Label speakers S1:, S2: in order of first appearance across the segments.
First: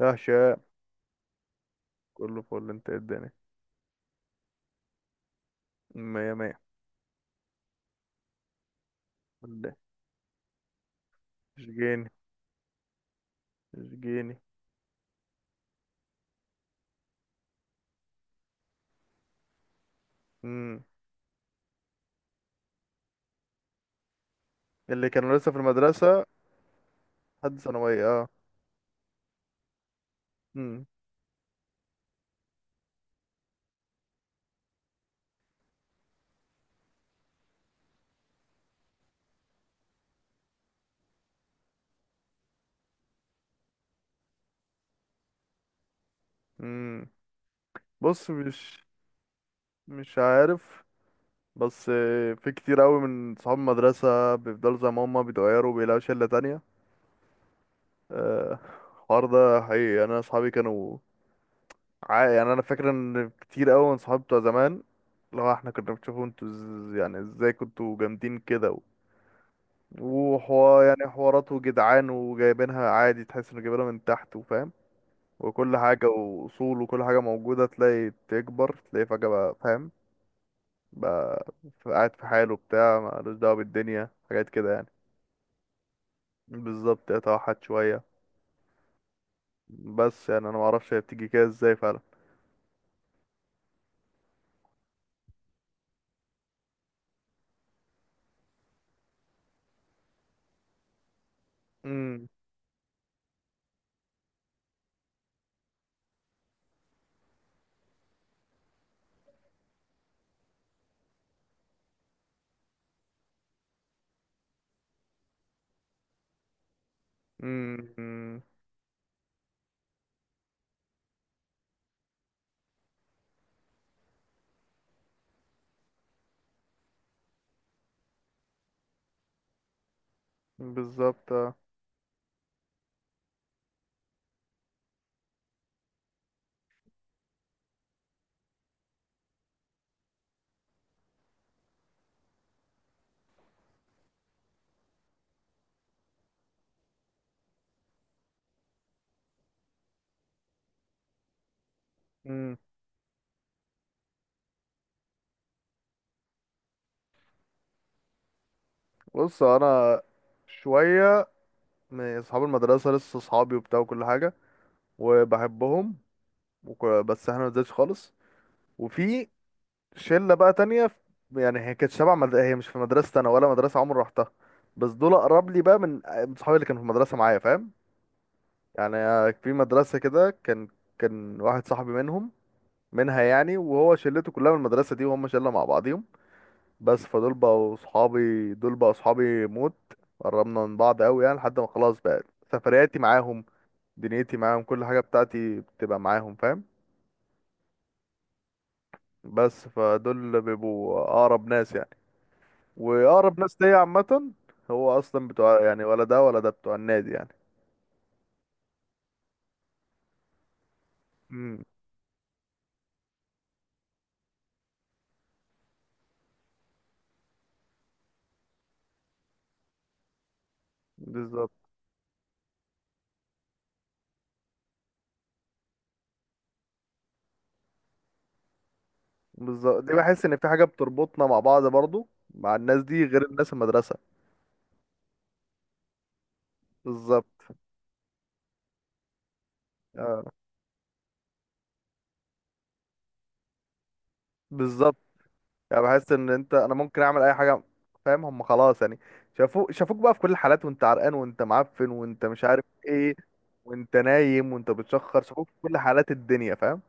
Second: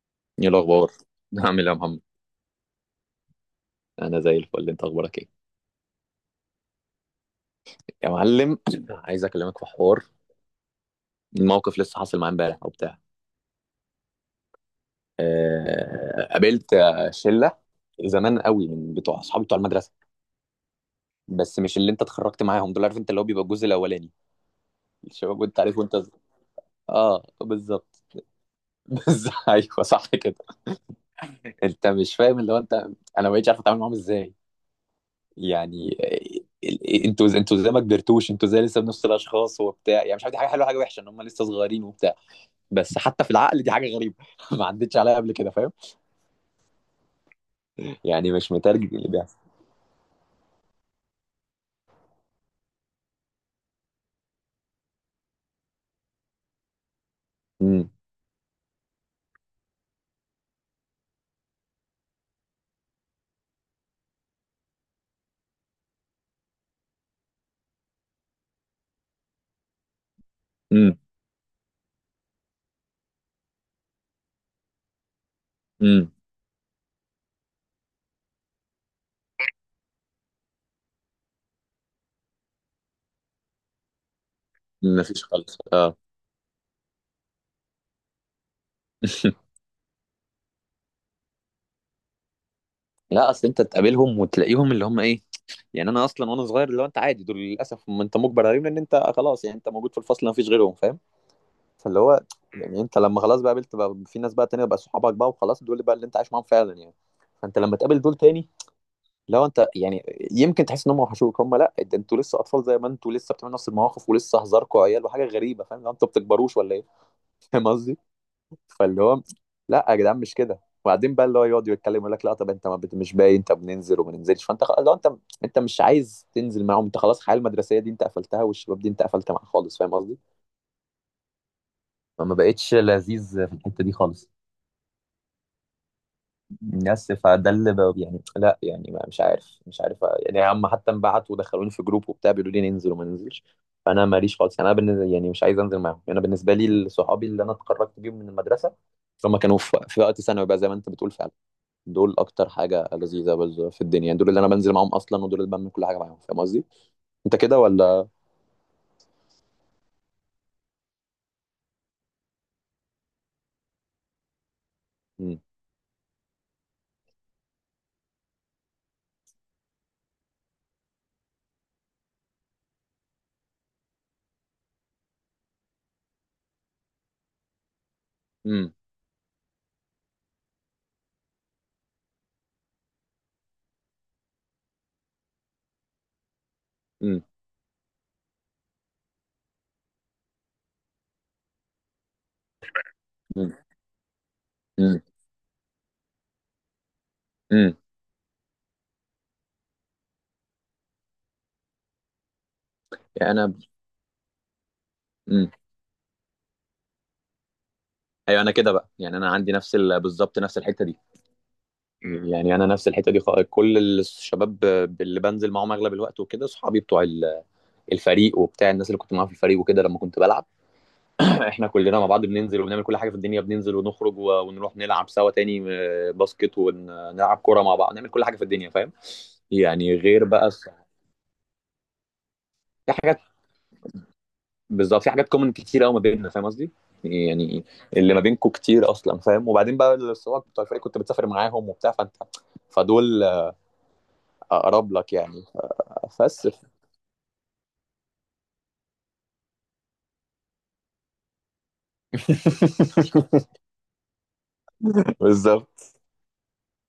S1: يا
S2: ايه
S1: هشام،
S2: الاخبار؟ عامل ايه يا محمد؟
S1: كله فل. انت ايه الدنيا؟
S2: انا زي الفل، انت اخبارك ايه؟
S1: مية مية.
S2: يا معلم، عايز اكلمك في
S1: اللي
S2: حوار.
S1: مش
S2: الموقف لسه
S1: جيني
S2: حاصل معايا امبارح او بتاع.
S1: مش جيني.
S2: قابلت شله زمان قوي من بتوع اصحابي بتوع المدرسه.
S1: مم.
S2: بس مش اللي انت اتخرجت معاهم، دول عارف انت اللي هو بيبقى الجزء الاولاني،
S1: اللي كانوا
S2: الشباب،
S1: لسه في
S2: وانت عارف،
S1: المدرسة؟
S2: اه
S1: حد
S2: بالظبط.
S1: ثانوية اه.
S2: بس ايوه صح كده.
S1: مم.
S2: انت مش فاهم اللي هو انت، انا ما بقتش عارف اتعامل معاهم ازاي. يعني انتوا زي ما كبرتوش، انتوا زي لسه بنفس الاشخاص وبتاع. يعني مش عارف دي حاجه حلوه حاجه وحشه ان هم لسه صغيرين وبتاع. بس حتى في العقل دي حاجه غريبه، ما عدتش عليا قبل كده فاهم؟
S1: مم. بص،
S2: يعني مش
S1: مش
S2: مترجم اللي بيحصل.
S1: مش عارف، بس في كتير قوي من صحاب المدرسة بيفضلوا زي ما هما بيتغيروا وبيلاقوا شلة تانية.
S2: امم،
S1: آه، الحوار ده حقيقي، يعني انا اصحابي كانوا يعني انا فاكر ان كتير قوي من صحابي بتوع زمان، لو احنا كنا بنشوفوا انتوا يعني ازاي كنتوا جامدين كده وحوار،
S2: امم،
S1: يعني حواراته جدعان وجايبينها عادي، تحس انه جايبينها من تحت وفاهم وكل حاجة
S2: امم،
S1: وأصول وكل حاجة موجودة. تلاقي تكبر، تلاقي فجأة بقى فاهم بقى قاعد في حاله بتاع، مالوش دعوة بالدنيا حاجات كده يعني.
S2: مفيش خالص اه.
S1: بالظبط، اتوحد شوية. بس يعني أنا معرفش هي بتيجي كده ازاي فعلا.
S2: لا اصل انت تقابلهم وتلاقيهم اللي هم ايه. يعني انا اصلا وانا صغير اللي هو انت عادي دول للاسف، ما انت مجبر عليهم، لان انت خلاص يعني انت موجود في الفصل ما فيش غيرهم فاهم؟ فاللي هو
S1: امم.
S2: يعني انت لما خلاص بقى قابلت بقى في ناس بقى تانية بقى صحابك بقى وخلاص، دول بقى اللي انت عايش معاهم فعلا يعني. فانت لما تقابل دول تاني، لو انت يعني يمكن تحس ان هم وحشوك، هم لا، ده انتوا لسه اطفال، زي ما انتوا لسه بتعملوا نفس المواقف ولسه هزاركوا عيال وحاجه غريبه فاهم؟ لو انتوا بتكبروش ولا ايه. فاهم قصدي؟
S1: امم.
S2: فاللي هو لا يا جدعان مش كده. وبعدين بقى اللي هو يقعد يتكلم يقول لك لا طب انت ما بت... مش باين انت بننزل وما ننزلش، لو انت انت مش عايز تنزل معاهم، انت خلاص الحياه المدرسيه دي انت قفلتها، والشباب دي انت قفلت معاها خالص فاهم قصدي؟
S1: بالظبط اه.
S2: ما بقتش لذيذ في الحته دي خالص. بس فده اللي بقى يعني، لا يعني ما مش عارف مش عارف. يعني هم حتى انبعتوا ودخلوني في جروب وبتاع بيقولوا لي ننزل وما ننزلش. فانا ماليش خالص يعني، انا بالنسبه يعني مش عايز انزل معاهم. يعني انا بالنسبه لي صحابي اللي انا اتخرجت بيهم من المدرسه، هم كانوا في وقت ثانوي بقى زي ما انت بتقول فعلا. دول اكتر
S1: امم.
S2: في الدنيا يعني، دول اللي انا بنزل معاهم اصلا، ودول اللي بعمل كل حاجه معاهم فاهم قصدي؟ انت كده ولا؟
S1: بص أنا، شوية من أصحاب المدرسة لسه صحابي وبتاع وكل حاجة
S2: امم،
S1: وبحبهم، بس احنا مزاجش خالص. وفي شله بقى تانية في، يعني هي كانت شبه هي مش في مدرسه انا، ولا مدرسه عمري رحتها، بس دول اقرب لي بقى من صحابي اللي كانوا في المدرسه معايا، فاهم؟
S2: امم،
S1: يعني في مدرسه كده، كان كان واحد صاحبي منهم منها يعني، وهو شلته كلها من المدرسه دي، وهم شله مع بعضيهم. بس
S2: امم،
S1: فدول بقوا صحابي، دول بقوا صحابي موت. قربنا من بعض قوي، يعني لحد ما خلاص بقى سفرياتي معاهم، دنيتي معاهم، كل حاجه
S2: امم،
S1: بتاعتي بتبقى معاهم فاهم.
S2: امم.
S1: بس فدول بيبقوا اقرب ناس يعني،
S2: يعني
S1: واقرب
S2: انا،
S1: ناس ليا عامه. هو اصلا
S2: امم،
S1: بتوع، يعني ولا ده ولا ده بتوع النادي يعني.
S2: ايوه انا كده بقى. يعني انا عندي بالظبط نفس الحته دي.
S1: امم.
S2: يعني انا نفس الحته دي، كل الشباب اللي بنزل معاهم اغلب الوقت وكده صحابي بتوع الفريق وبتاع، الناس اللي كنت معاهم في الفريق وكده لما كنت بلعب.
S1: بالظبط.
S2: احنا كلنا مع بعض بننزل وبنعمل كل حاجه في الدنيا، ونروح نلعب سوا تاني، باسكت، ونلعب كوره مع بعض، نعمل كل حاجه في الدنيا فاهم؟
S1: بالظبط، دي
S2: يعني
S1: بحس
S2: غير
S1: ان في
S2: بقى
S1: حاجه بتربطنا مع بعض برضو، مع الناس
S2: في
S1: دي
S2: حاجات،
S1: غير الناس المدرسه.
S2: بالظبط في حاجات كومن كتير قوي ما بيننا فاهم قصدي؟
S1: بالظبط
S2: يعني اللي ما بينكم كتير اصلا فاهم؟ وبعدين بقى
S1: اه.
S2: الصحاب بتوع الفريق كنت بتسافر معاهم وبتاع، فانت فدول اقرب
S1: بالظبط،
S2: لك يعني.
S1: يعني بحس ان
S2: بس.
S1: انت انا ممكن اعمل اي حاجه، فاهم؟ هم خلاص يعني شافوك، شافوك بقى في كل الحالات، وانت عرقان وانت معفن وانت مش عارف ايه، وانت نايم وانت بتشخر، شافوك في كل
S2: بالظبط،
S1: حالات الدنيا فاهم.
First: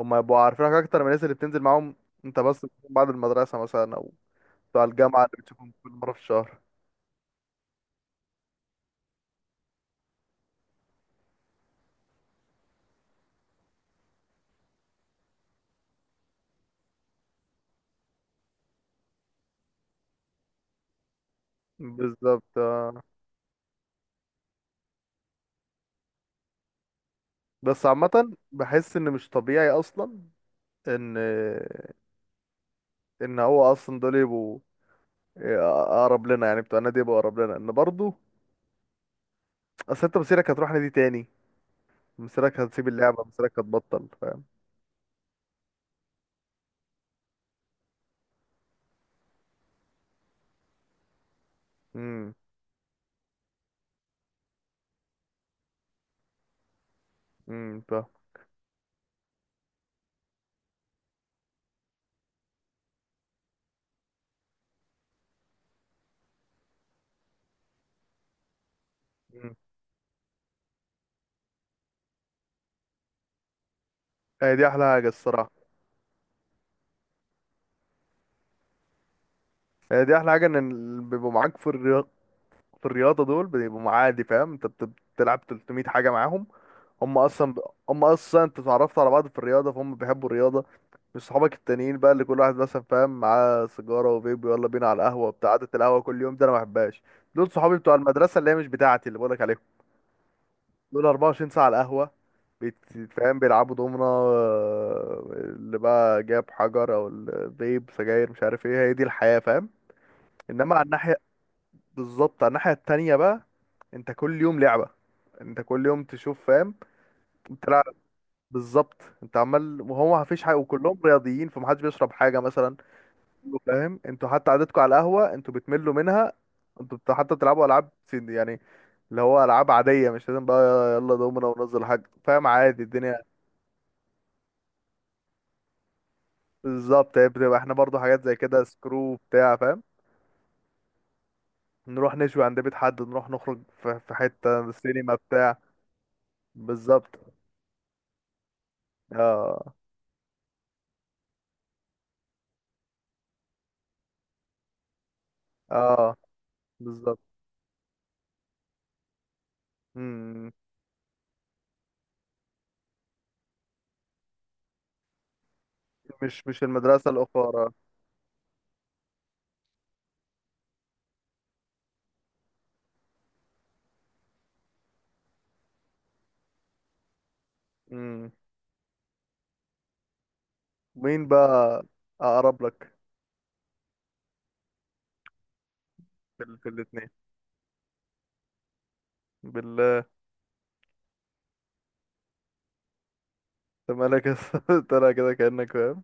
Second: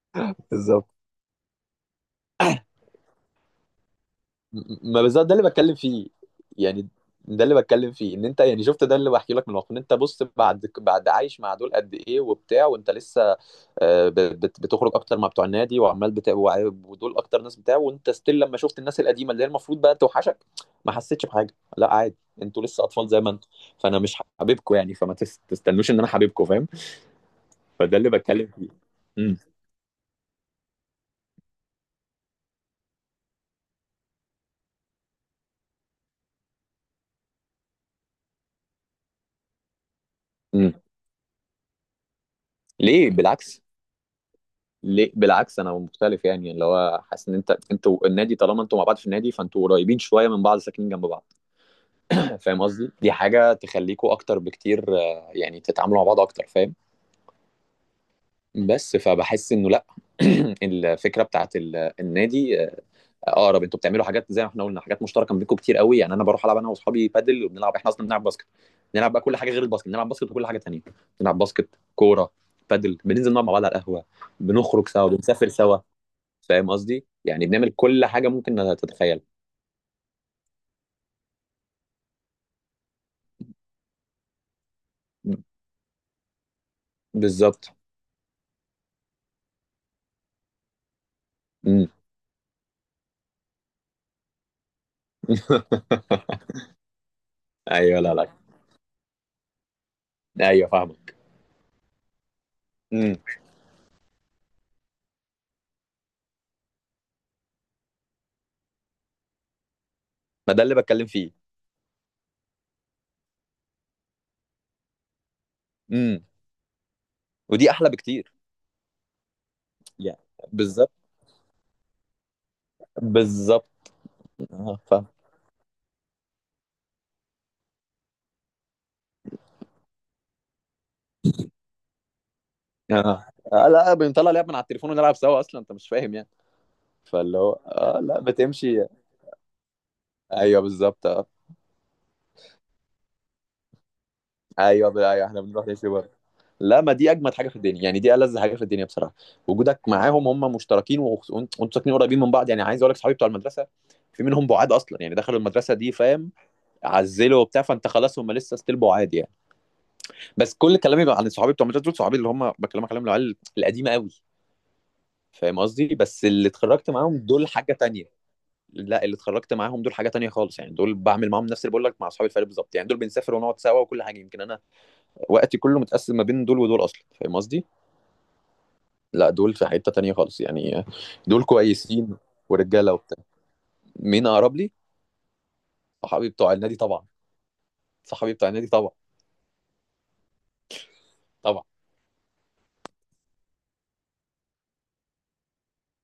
S1: هم يبقوا عارفينك
S2: بالظبط.
S1: اكتر من الناس اللي بتنزل معاهم انت، بس بعد المدرسه مثلا او بتاع
S2: ما
S1: الجامعة،
S2: بالظبط ده
S1: اللي
S2: اللي
S1: بتشوفهم
S2: بتكلم
S1: كل
S2: فيه
S1: مرة في الشهر.
S2: يعني، ده اللي بتكلم فيه ان انت يعني شفت، ده اللي بحكي لك من الواقع ان انت، بص، بعد بعد عايش مع دول قد ايه وبتاع، وانت لسه آه، ب- بتخرج اكتر مع بتوع النادي وعمال ودول اكتر ناس بتاع، وانت ستيل لما شفت الناس القديمه اللي هي المفروض بقى توحشك، ما حسيتش بحاجه، لا عادي،
S1: بالظبط
S2: انتوا لسه
S1: آه.
S2: اطفال زي ما انتوا. فانا مش حبيبكم يعني، فما تستنوش ان انا حبيبكم فاهم؟
S1: بس
S2: فده اللي
S1: عامة
S2: بتكلم فيه.
S1: بحس ان مش
S2: امم،
S1: طبيعي اصلا، ان ان هو اصلا دول يبقوا اقرب لنا يعني، بتوع النادي يبقوا اقرب لنا ان برضه. اصل انت مصيرك هتروح
S2: امم.
S1: نادي تاني، مصيرك هتسيب
S2: ليه
S1: اللعبة، مصيرك
S2: بالعكس؟
S1: هتبطل فاهم.
S2: ليه بالعكس؟ انا مختلف يعني، اللي هو حاسس ان انت انتوا النادي، طالما انتوا مع بعض في النادي فانتوا قريبين شويه من بعض، ساكنين جنب بعض.
S1: امم.
S2: فاهم قصدي؟ دي حاجه تخليكوا اكتر بكتير، يعني تتعاملوا مع بعض اكتر فاهم؟
S1: فاهم.
S2: بس فبحس انه لا. الفكره بتاعت النادي، اقرب، انتوا بتعملوا حاجات زي ما احنا قلنا، حاجات مشتركه ما بينكم كتير قوي. يعني انا بروح العب انا واصحابي بادل، وبنلعب احنا اصلا بنلعب باسكت، بنلعب بقى كل حاجه
S1: مم.
S2: غير الباسكت، بنلعب باسكت وكل حاجه تانيه، بنلعب باسكت، كوره، بادل، بننزل نقعد مع بعض على القهوه،
S1: هي دي احلى
S2: بنخرج
S1: حاجة
S2: سوا، بنسافر
S1: الصراحة.
S2: سوا، فاهم قصدي؟ يعني بنعمل كل حاجه ممكن تتخيلها.
S1: هي دي احلى حاجة، ان اللي بيبقوا معاك في الرياضة، في الرياضة دول بيبقوا معادي فاهم. انت
S2: م-
S1: بتلعب 300 حاجة معاهم. هم اصلا ب...
S2: بالظبط.
S1: هم اصلا انت اتعرفت على بعض في الرياضه، فهم بيحبوا الرياضه، مش صحابك
S2: امم.
S1: التانيين بقى اللي كل واحد مثلا فاهم معاه سيجاره وفيب، يلا بينا على القهوه بتاع، قعده القهوه كل يوم ده انا ما بحبهاش. دول صحابي بتوع
S2: ايوه، لا لا،
S1: المدرسه اللي هي مش بتاعتي اللي بقولك عليهم.
S2: ايوه فاهمه.
S1: دول 24 ساعه على القهوه،
S2: امم.
S1: فاهم بيلعبوا دومنا، اللي بقى جاب حجر او فيب سجاير، مش عارف ايه، هي دي الحياه فاهم.
S2: ما ده
S1: انما
S2: اللي
S1: على
S2: بتكلم
S1: الناحيه،
S2: فيه.
S1: بالظبط على الناحيه التانيه بقى، انت كل يوم لعبه، انت كل يوم
S2: امم.
S1: تشوف فاهم.
S2: ودي
S1: انت
S2: احلى بكتير
S1: بالظبط، انت عمال وهو
S2: يعني.
S1: ما فيش حاجه،
S2: بالظبط،
S1: وكلهم رياضيين فمحدش بيشرب حاجه مثلا،
S2: بالظبط.
S1: فاهم؟ انتوا حتى
S2: اه
S1: قعدتكم على
S2: فاهم.
S1: القهوه انتوا بتملوا منها. انتوا حتى بتلعبوا العاب يعني اللي هو العاب عاديه، مش لازم بقى يلا دومنا وننزل حاجه، فاهم؟ عادي الدنيا.
S2: اه. لا بنطلع لعب من على التليفون ونلعب سوا اصلا، انت مش فاهم يعني.
S1: بالظبط هي
S2: فاللي هو
S1: بتبقى احنا برضو
S2: اه لا
S1: حاجات زي كده،
S2: بتمشي،
S1: سكرو بتاع فاهم.
S2: ايوه بالظبط.
S1: نروح نشوي عند بيت حد، نروح نخرج في حته سينما
S2: ايوه احنا
S1: بتاع.
S2: بنروح نشوي بره. لا، ما دي اجمد
S1: بالظبط
S2: حاجه في الدنيا يعني، دي ألذ حاجه في الدنيا بصراحه.
S1: اه.
S2: وجودك معاهم، هم مشتركين وانتوا ساكنين قريبين من بعض، يعني عايز اقول لك صحابي بتوع المدرسه في منهم بعاد اصلا، يعني دخلوا المدرسه دي
S1: اه
S2: فاهم؟
S1: بالظبط.
S2: عزلوا وبتاع، فانت خلاص هم لسه ستيل بعاد يعني.
S1: مم.
S2: بس كل كلامي عن صحابي بتوع المدرسه، دول صحابي اللي هم بكلمك عليهم العيال القديمه قوي فاهم قصدي. بس
S1: مش
S2: اللي
S1: مش
S2: اتخرجت
S1: المدرسه
S2: معاهم، دول
S1: الاخرى.
S2: حاجه تانية. لا، اللي اتخرجت معاهم دول حاجه تانية خالص، يعني دول بعمل معاهم نفس اللي بقول لك مع اصحابي الفريق بالظبط. يعني دول بنسافر ونقعد سوا وكل حاجه، يمكن انا وقتي كله متقسم ما بين دول ودول اصلا فاهم قصدي؟ لا دول في حتة تانية خالص يعني.
S1: مين
S2: دول
S1: بقى
S2: كويسين
S1: اقرب لك؟
S2: ورجالة وبتاع. مين اقرب لي؟ صحابي
S1: في،
S2: بتوع
S1: في
S2: النادي طبعا.
S1: الاتنين
S2: صحابي بتوع النادي طبعا.
S1: بالله.
S2: طبعا.
S1: انت مالك يا اسطى؟ طالع كده كأنك فاهم.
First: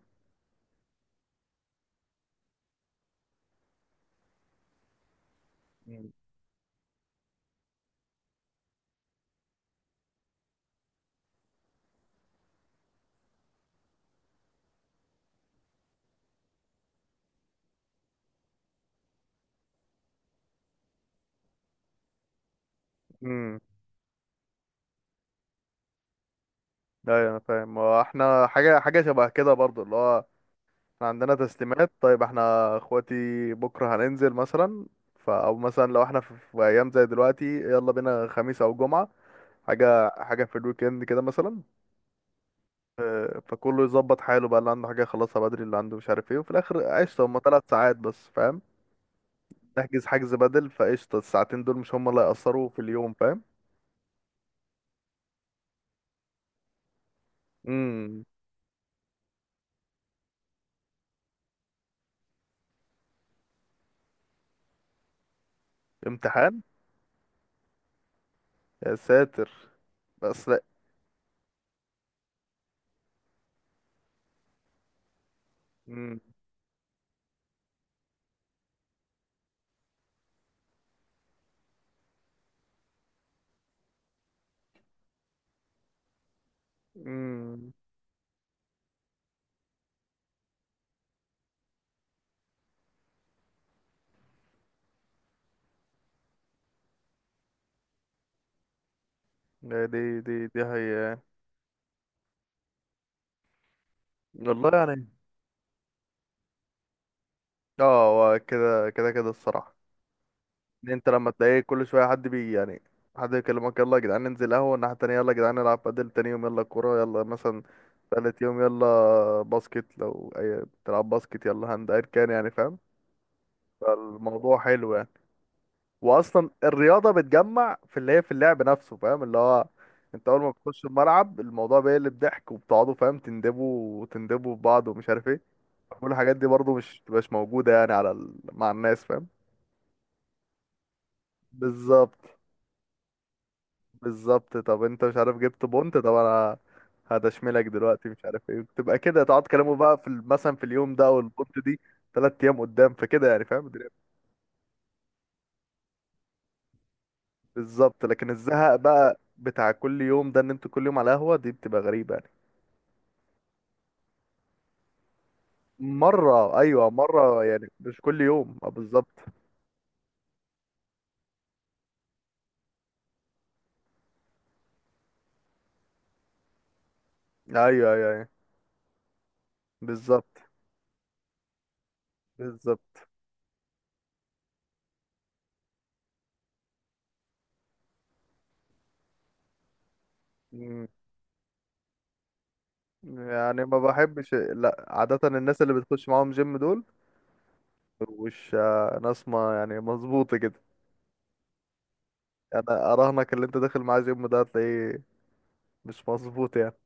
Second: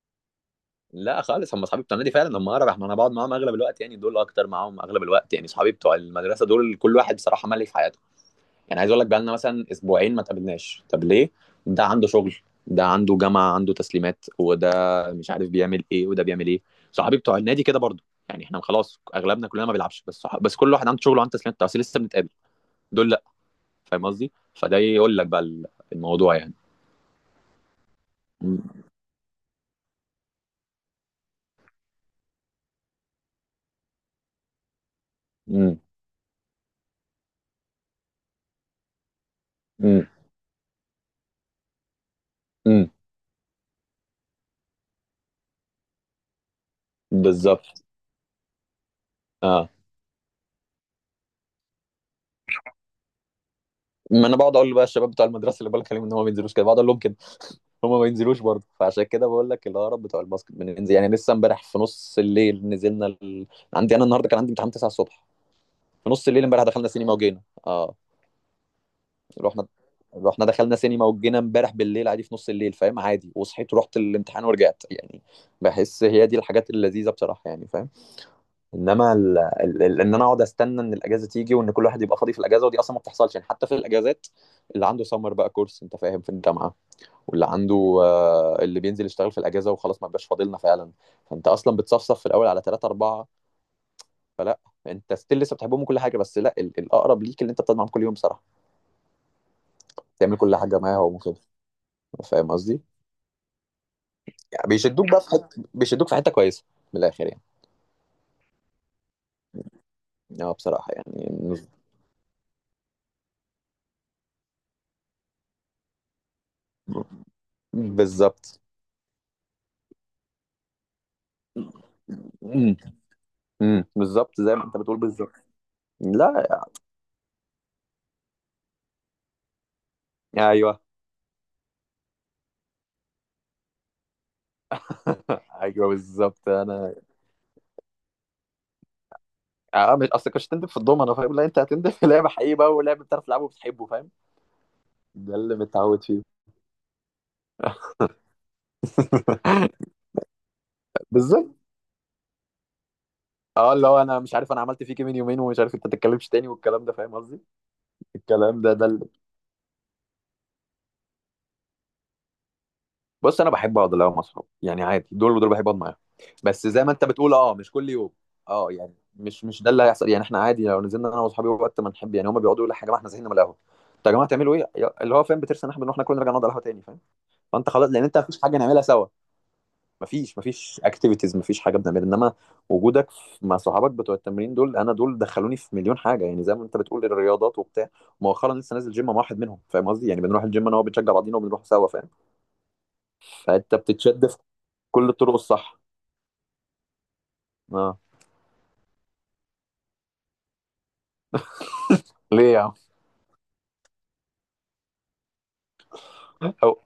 S2: لا خالص، هم اصحابي بتوع النادي فعلا هم اقرب، احنا انا بقعد معاهم اغلب الوقت يعني، دول اكتر معاهم اغلب الوقت. يعني اصحابي بتوع
S1: مم.
S2: المدرسة دول كل واحد بصراحة ملك حياته. يعني عايز اقول لك بقالنا مثلا اسبوعين ما تقابلناش، طب ليه؟ ده عنده شغل، ده عنده جامعه عنده تسليمات، وده مش عارف بيعمل ايه، وده بيعمل ايه. صحابي بتوع النادي كده برضو، يعني احنا خلاص اغلبنا كلنا ما بيلعبش بس بس كل واحد عنده شغل وعنده تسليمات، بس لسه بنتقابل. دول لا
S1: امم.
S2: فاهم قصدي؟ فده يقول لك بقى الموضوع يعني.
S1: ايوه انا فاهم، هو احنا حاجه
S2: امم،
S1: حاجه شبه كده برضو اللي هو احنا عندنا تسليمات. طيب احنا اخواتي بكره هننزل مثلا، ف او
S2: امم،
S1: مثلا لو احنا في، في ايام زي دلوقتي، يلا بينا خميس او جمعه،
S2: امم،
S1: حاجه حاجه في الويكند كده مثلا.
S2: امم،
S1: فكله يظبط حاله بقى، اللي عنده حاجه يخلصها بدري، اللي عنده مش عارف ايه، وفي الاخر قشطه هما ثلاث
S2: بالظبط،
S1: ساعات بس فاهم.
S2: اه.
S1: نحجز حجز بدل، فقشطة الساعتين دول مش هما اللي هيأثروا في اليوم، فاهم؟
S2: ما انا بقعد اقول بقى الشباب بتوع المدرسه اللي بقول لك عليهم ان هم ما بينزلوش كده، بقعد اقول لهم كده، هما ما
S1: امم.
S2: ينزلوش برضه. فعشان كده بقول لك، الهرب بتوع الباسكت بننزل، يعني لسه امبارح في نص الليل نزلنا عندي انا النهارده كان عندي امتحان 9 الصبح، في نص الليل
S1: امتحان؟
S2: امبارح دخلنا سينما وجينا اه،
S1: يا ساتر.
S2: رحنا، رحنا
S1: بس لا.
S2: دخلنا سينما وجينا امبارح بالليل عادي في نص الليل فاهم؟ عادي، وصحيت ورحت الامتحان ورجعت يعني. بحس
S1: امم.
S2: هي دي الحاجات اللذيذه بصراحه يعني فاهم؟ انما ان انا اقعد استنى ان الاجازه تيجي، وان كل واحد يبقى فاضي في الاجازه، ودي اصلا ما بتحصلش يعني. حتى في الاجازات اللي عنده سمر بقى كورس انت فاهم في الجامعه، واللي
S1: امم.
S2: عنده، اللي بينزل يشتغل في الاجازه وخلاص، ما بقاش فاضلنا فعلا. فانت اصلا بتصفصف في الاول على ثلاثه اربعه. فلا، انت ستيل لسه بتحبهم وكل حاجه، بس لا الاقرب ليك اللي انت بتقعد معاهم كل يوم صراحه،
S1: لا، دي
S2: تعمل
S1: دي
S2: كل
S1: دي
S2: حاجه معاهم
S1: هي.
S2: وكده فاهم قصدي؟ يعني
S1: والله يعني.
S2: بيشدوك بقى في حته، بيشدوك في حته كويسه، من الاخر يعني.
S1: اه، هو كده الصراحة.
S2: اه
S1: إن
S2: بصراحه
S1: انت لما
S2: يعني.
S1: تلاقي كل شوية حد بي يعني، حد يكلمك يلا يا جدعان ننزل قهوة الناحية التانية، يلا يا جدعان نلعب بدل تاني يوم، يلا كورة يلا مثلا تالت يوم،
S2: بالظبط.
S1: يلا باسكت لو أي بتلعب باسكت، يلا هاند، أيا كان يعني
S2: امم،
S1: فاهم.
S2: امم، بالظبط زي
S1: فالموضوع
S2: ما انت
S1: حلو
S2: بتقول
S1: يعني.
S2: بالظبط.
S1: واصلا
S2: لا
S1: الرياضه بتجمع في اللي هي في اللعب نفسه فاهم، اللي هو انت اول ما
S2: ايوه.
S1: بتخش الملعب الموضوع بيقلب ضحك، وبتقعدوا فاهم تندبوا وتندبوا في بعض ومش عارف ايه.
S2: ايوه
S1: كل الحاجات دي
S2: بالظبط
S1: برضو
S2: انا.
S1: مش موجوده يعني على مع الناس فاهم.
S2: اه مش اصل كنتش تندب في الدومنه، فاهم؟ لا انت هتندب في لعبه
S1: بالظبط.
S2: حقيقي بقى ولعبه بتعرف تلعبه وبتحبه فاهم؟
S1: بالظبط، طب انت مش
S2: ده
S1: عارف
S2: اللي
S1: جبت بونت؟
S2: متعود
S1: طب
S2: فيه.
S1: انا هدشملك دلوقتي مش عارف ايه، تبقى كده تقعد تكلموا بقى في مثلا في اليوم ده
S2: بالظبط.
S1: والبونت دي تلات ايام قدام، فكده يعني فاهم
S2: اه اللي
S1: الدنيا.
S2: هو انا مش عارف انا عملت فيك إيه من يومين، ومش عارف انت تتكلمش تاني والكلام ده فاهم قصدي؟
S1: بالظبط. لكن
S2: الكلام ده
S1: الزهق
S2: ده اللي...
S1: بقى بتاع كل يوم ده، ان انتوا كل يوم على قهوه، دي بتبقى غريبه يعني.
S2: بص انا بحب اقعد اللي هو مع اصحابي، يعني عادي دول ودول بحب اقعد معاهم.
S1: مرة
S2: بس زي
S1: أيوة،
S2: ما انت بتقول
S1: مرة
S2: اه
S1: يعني
S2: مش كل
S1: مش
S2: يوم.
S1: كل يوم
S2: اه يعني
S1: بالظبط.
S2: مش ده اللي هيحصل يعني. احنا عادي لو نزلنا انا واصحابي وقت ما نحب، يعني هما بيقعدوا يقولوا يا جماعه احنا زهقنا من القهوه، طب يا جماعه تعملوا ايه؟ اللي هو فاهم بترسى ان احنا بنروح ناكل، نرجع نقعد على القهوه تاني فاهم؟
S1: أيوة،
S2: فانت خلاص لان
S1: أيوة،
S2: انت
S1: أيوة،
S2: مفيش حاجه نعملها سوا. مفيش
S1: بالظبط.
S2: مفيش اكتيفيتيز، مفيش حاجه بنعملها. انما
S1: بالظبط.
S2: وجودك مع صحابك بتوع التمرين دول، انا دول دخلوني في مليون حاجه يعني زي ما انت بتقول، الرياضات وبتاع. مؤخرا لسه نازل جيم مع واحد منهم فاهم قصدي؟ يعني بنروح الجيم انا وهو،
S1: مم.
S2: بنشجع بعضينا وبنروح سوا فاهم؟
S1: يعني
S2: فانت
S1: ما
S2: بتتشد
S1: بحبش
S2: في
S1: لا
S2: كل
S1: عادة
S2: الطرق
S1: الناس اللي
S2: الصح.
S1: بتخش معاهم جيم دول،
S2: اه.
S1: مش ناس ما يعني مظبوطة كده.
S2: ليه يا عم؟
S1: أنا أراهنك اللي أنت داخل معاه جيم ده هتلاقيه مش مظبوط يعني.
S2: هو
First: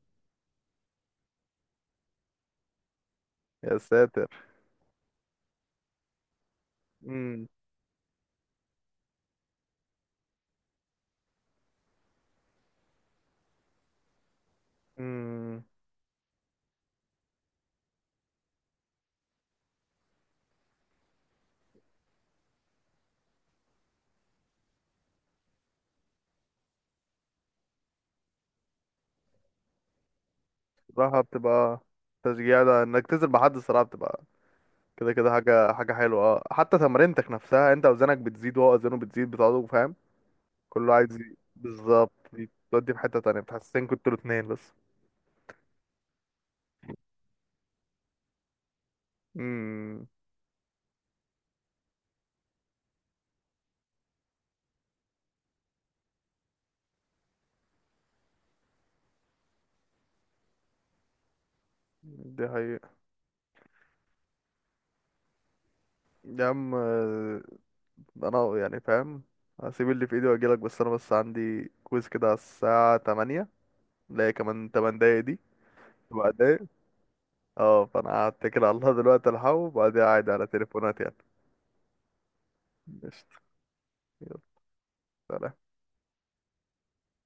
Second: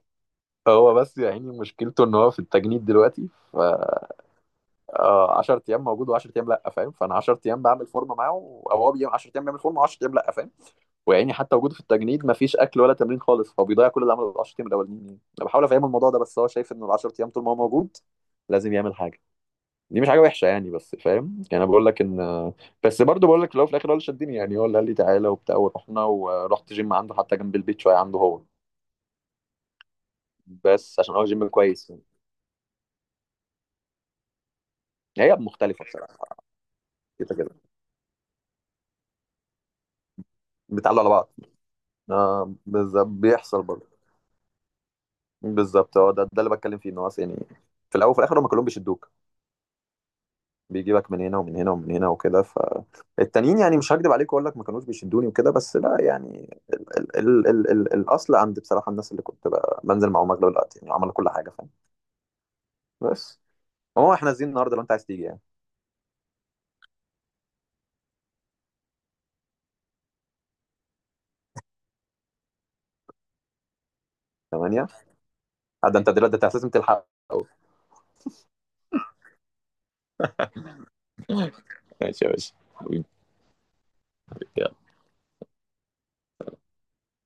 S2: هو بس يا عيني مشكلته ان هو في التجنيد دلوقتي، ف،
S1: يا ساتر.
S2: 10 ايام موجود و10 ايام لا فاهم؟ فانا 10
S1: مم.
S2: ايام بعمل فورمه معاه، او هو بيعمل 10 ايام بيعمل فورمه و10 ايام لا فاهم؟ ويعني حتى وجوده في التجنيد مفيش اكل ولا تمرين خالص، هو بيضيع كل اللي عمله ال 10 ايام الاولانيين يعني. انا
S1: مم.
S2: بحاول افهمه الموضوع ده، بس هو شايف ان ال 10 ايام طول ما هو موجود لازم يعمل حاجه. دي مش حاجه وحشه يعني، بس فاهم يعني انا بقول لك ان، بس برضه بقول لك في الاول وفي الاخر هو اللي شدني يعني، هو اللي قال لي تعالى وبتاع، ورحنا ورحت جيم عنده حتى جنب البيت شويه عنده هو، بس عشان
S1: صراحة
S2: هو جيم
S1: بتبقى
S2: كويس يعني.
S1: تشجيع ده، إنك تنزل مع حد الصراحة بتبقى كده كده
S2: هي
S1: حاجة
S2: مختلفه
S1: حاجة
S2: بصراحه،
S1: حلوة اه، حتى تمرينتك
S2: كده كده
S1: نفسها، أنت أوزانك بتزيد وهو أوزانه بتزيد، بتقعدوا فاهم. كله
S2: بيتعلقوا على
S1: عايز
S2: بعض.
S1: بالظبط
S2: آه
S1: تودي في
S2: بالظبط
S1: حتة تانية،
S2: بيحصل
S1: بتحسسني
S2: برضه.
S1: كنتوا الاتنين بس.
S2: بالظبط هو ده ده اللي بتكلم فيه، ان هو أصل يعني في الاول وفي الاخر هم كلهم بيشدوك،
S1: امم.
S2: بيجيبك من هنا ومن هنا ومن هنا وكده. فالتانيين يعني مش هكدب عليك واقول لك ما كانوش بيشدوني وكده، بس لا يعني ال الاصل عند بصراحه الناس اللي كنت بقى بنزل معاهم اغلب الوقت يعني، عملوا كل حاجه فاهم؟
S1: دي حقيقة.
S2: بس. هو احنا نازلين النهارده لو انت عايز تيجي يعني.
S1: يا عم انا يعني فاهم، هسيب اللي في ايدي واجيلك. بس انا بس عندي كويز كده على الساعة 8، اللي هي كمان
S2: 8؟
S1: 8 دقايق دي.
S2: ده انت
S1: سبع
S2: دلوقتي أنت
S1: دقايق
S2: لازم تلحق أوي.
S1: اه، فانا هتكل على الله دلوقتي الحق، وبعدين قاعد على تليفونات يعني.
S2: ماشي يا باشا حبيبي.
S1: قشطة، يلا. سلام.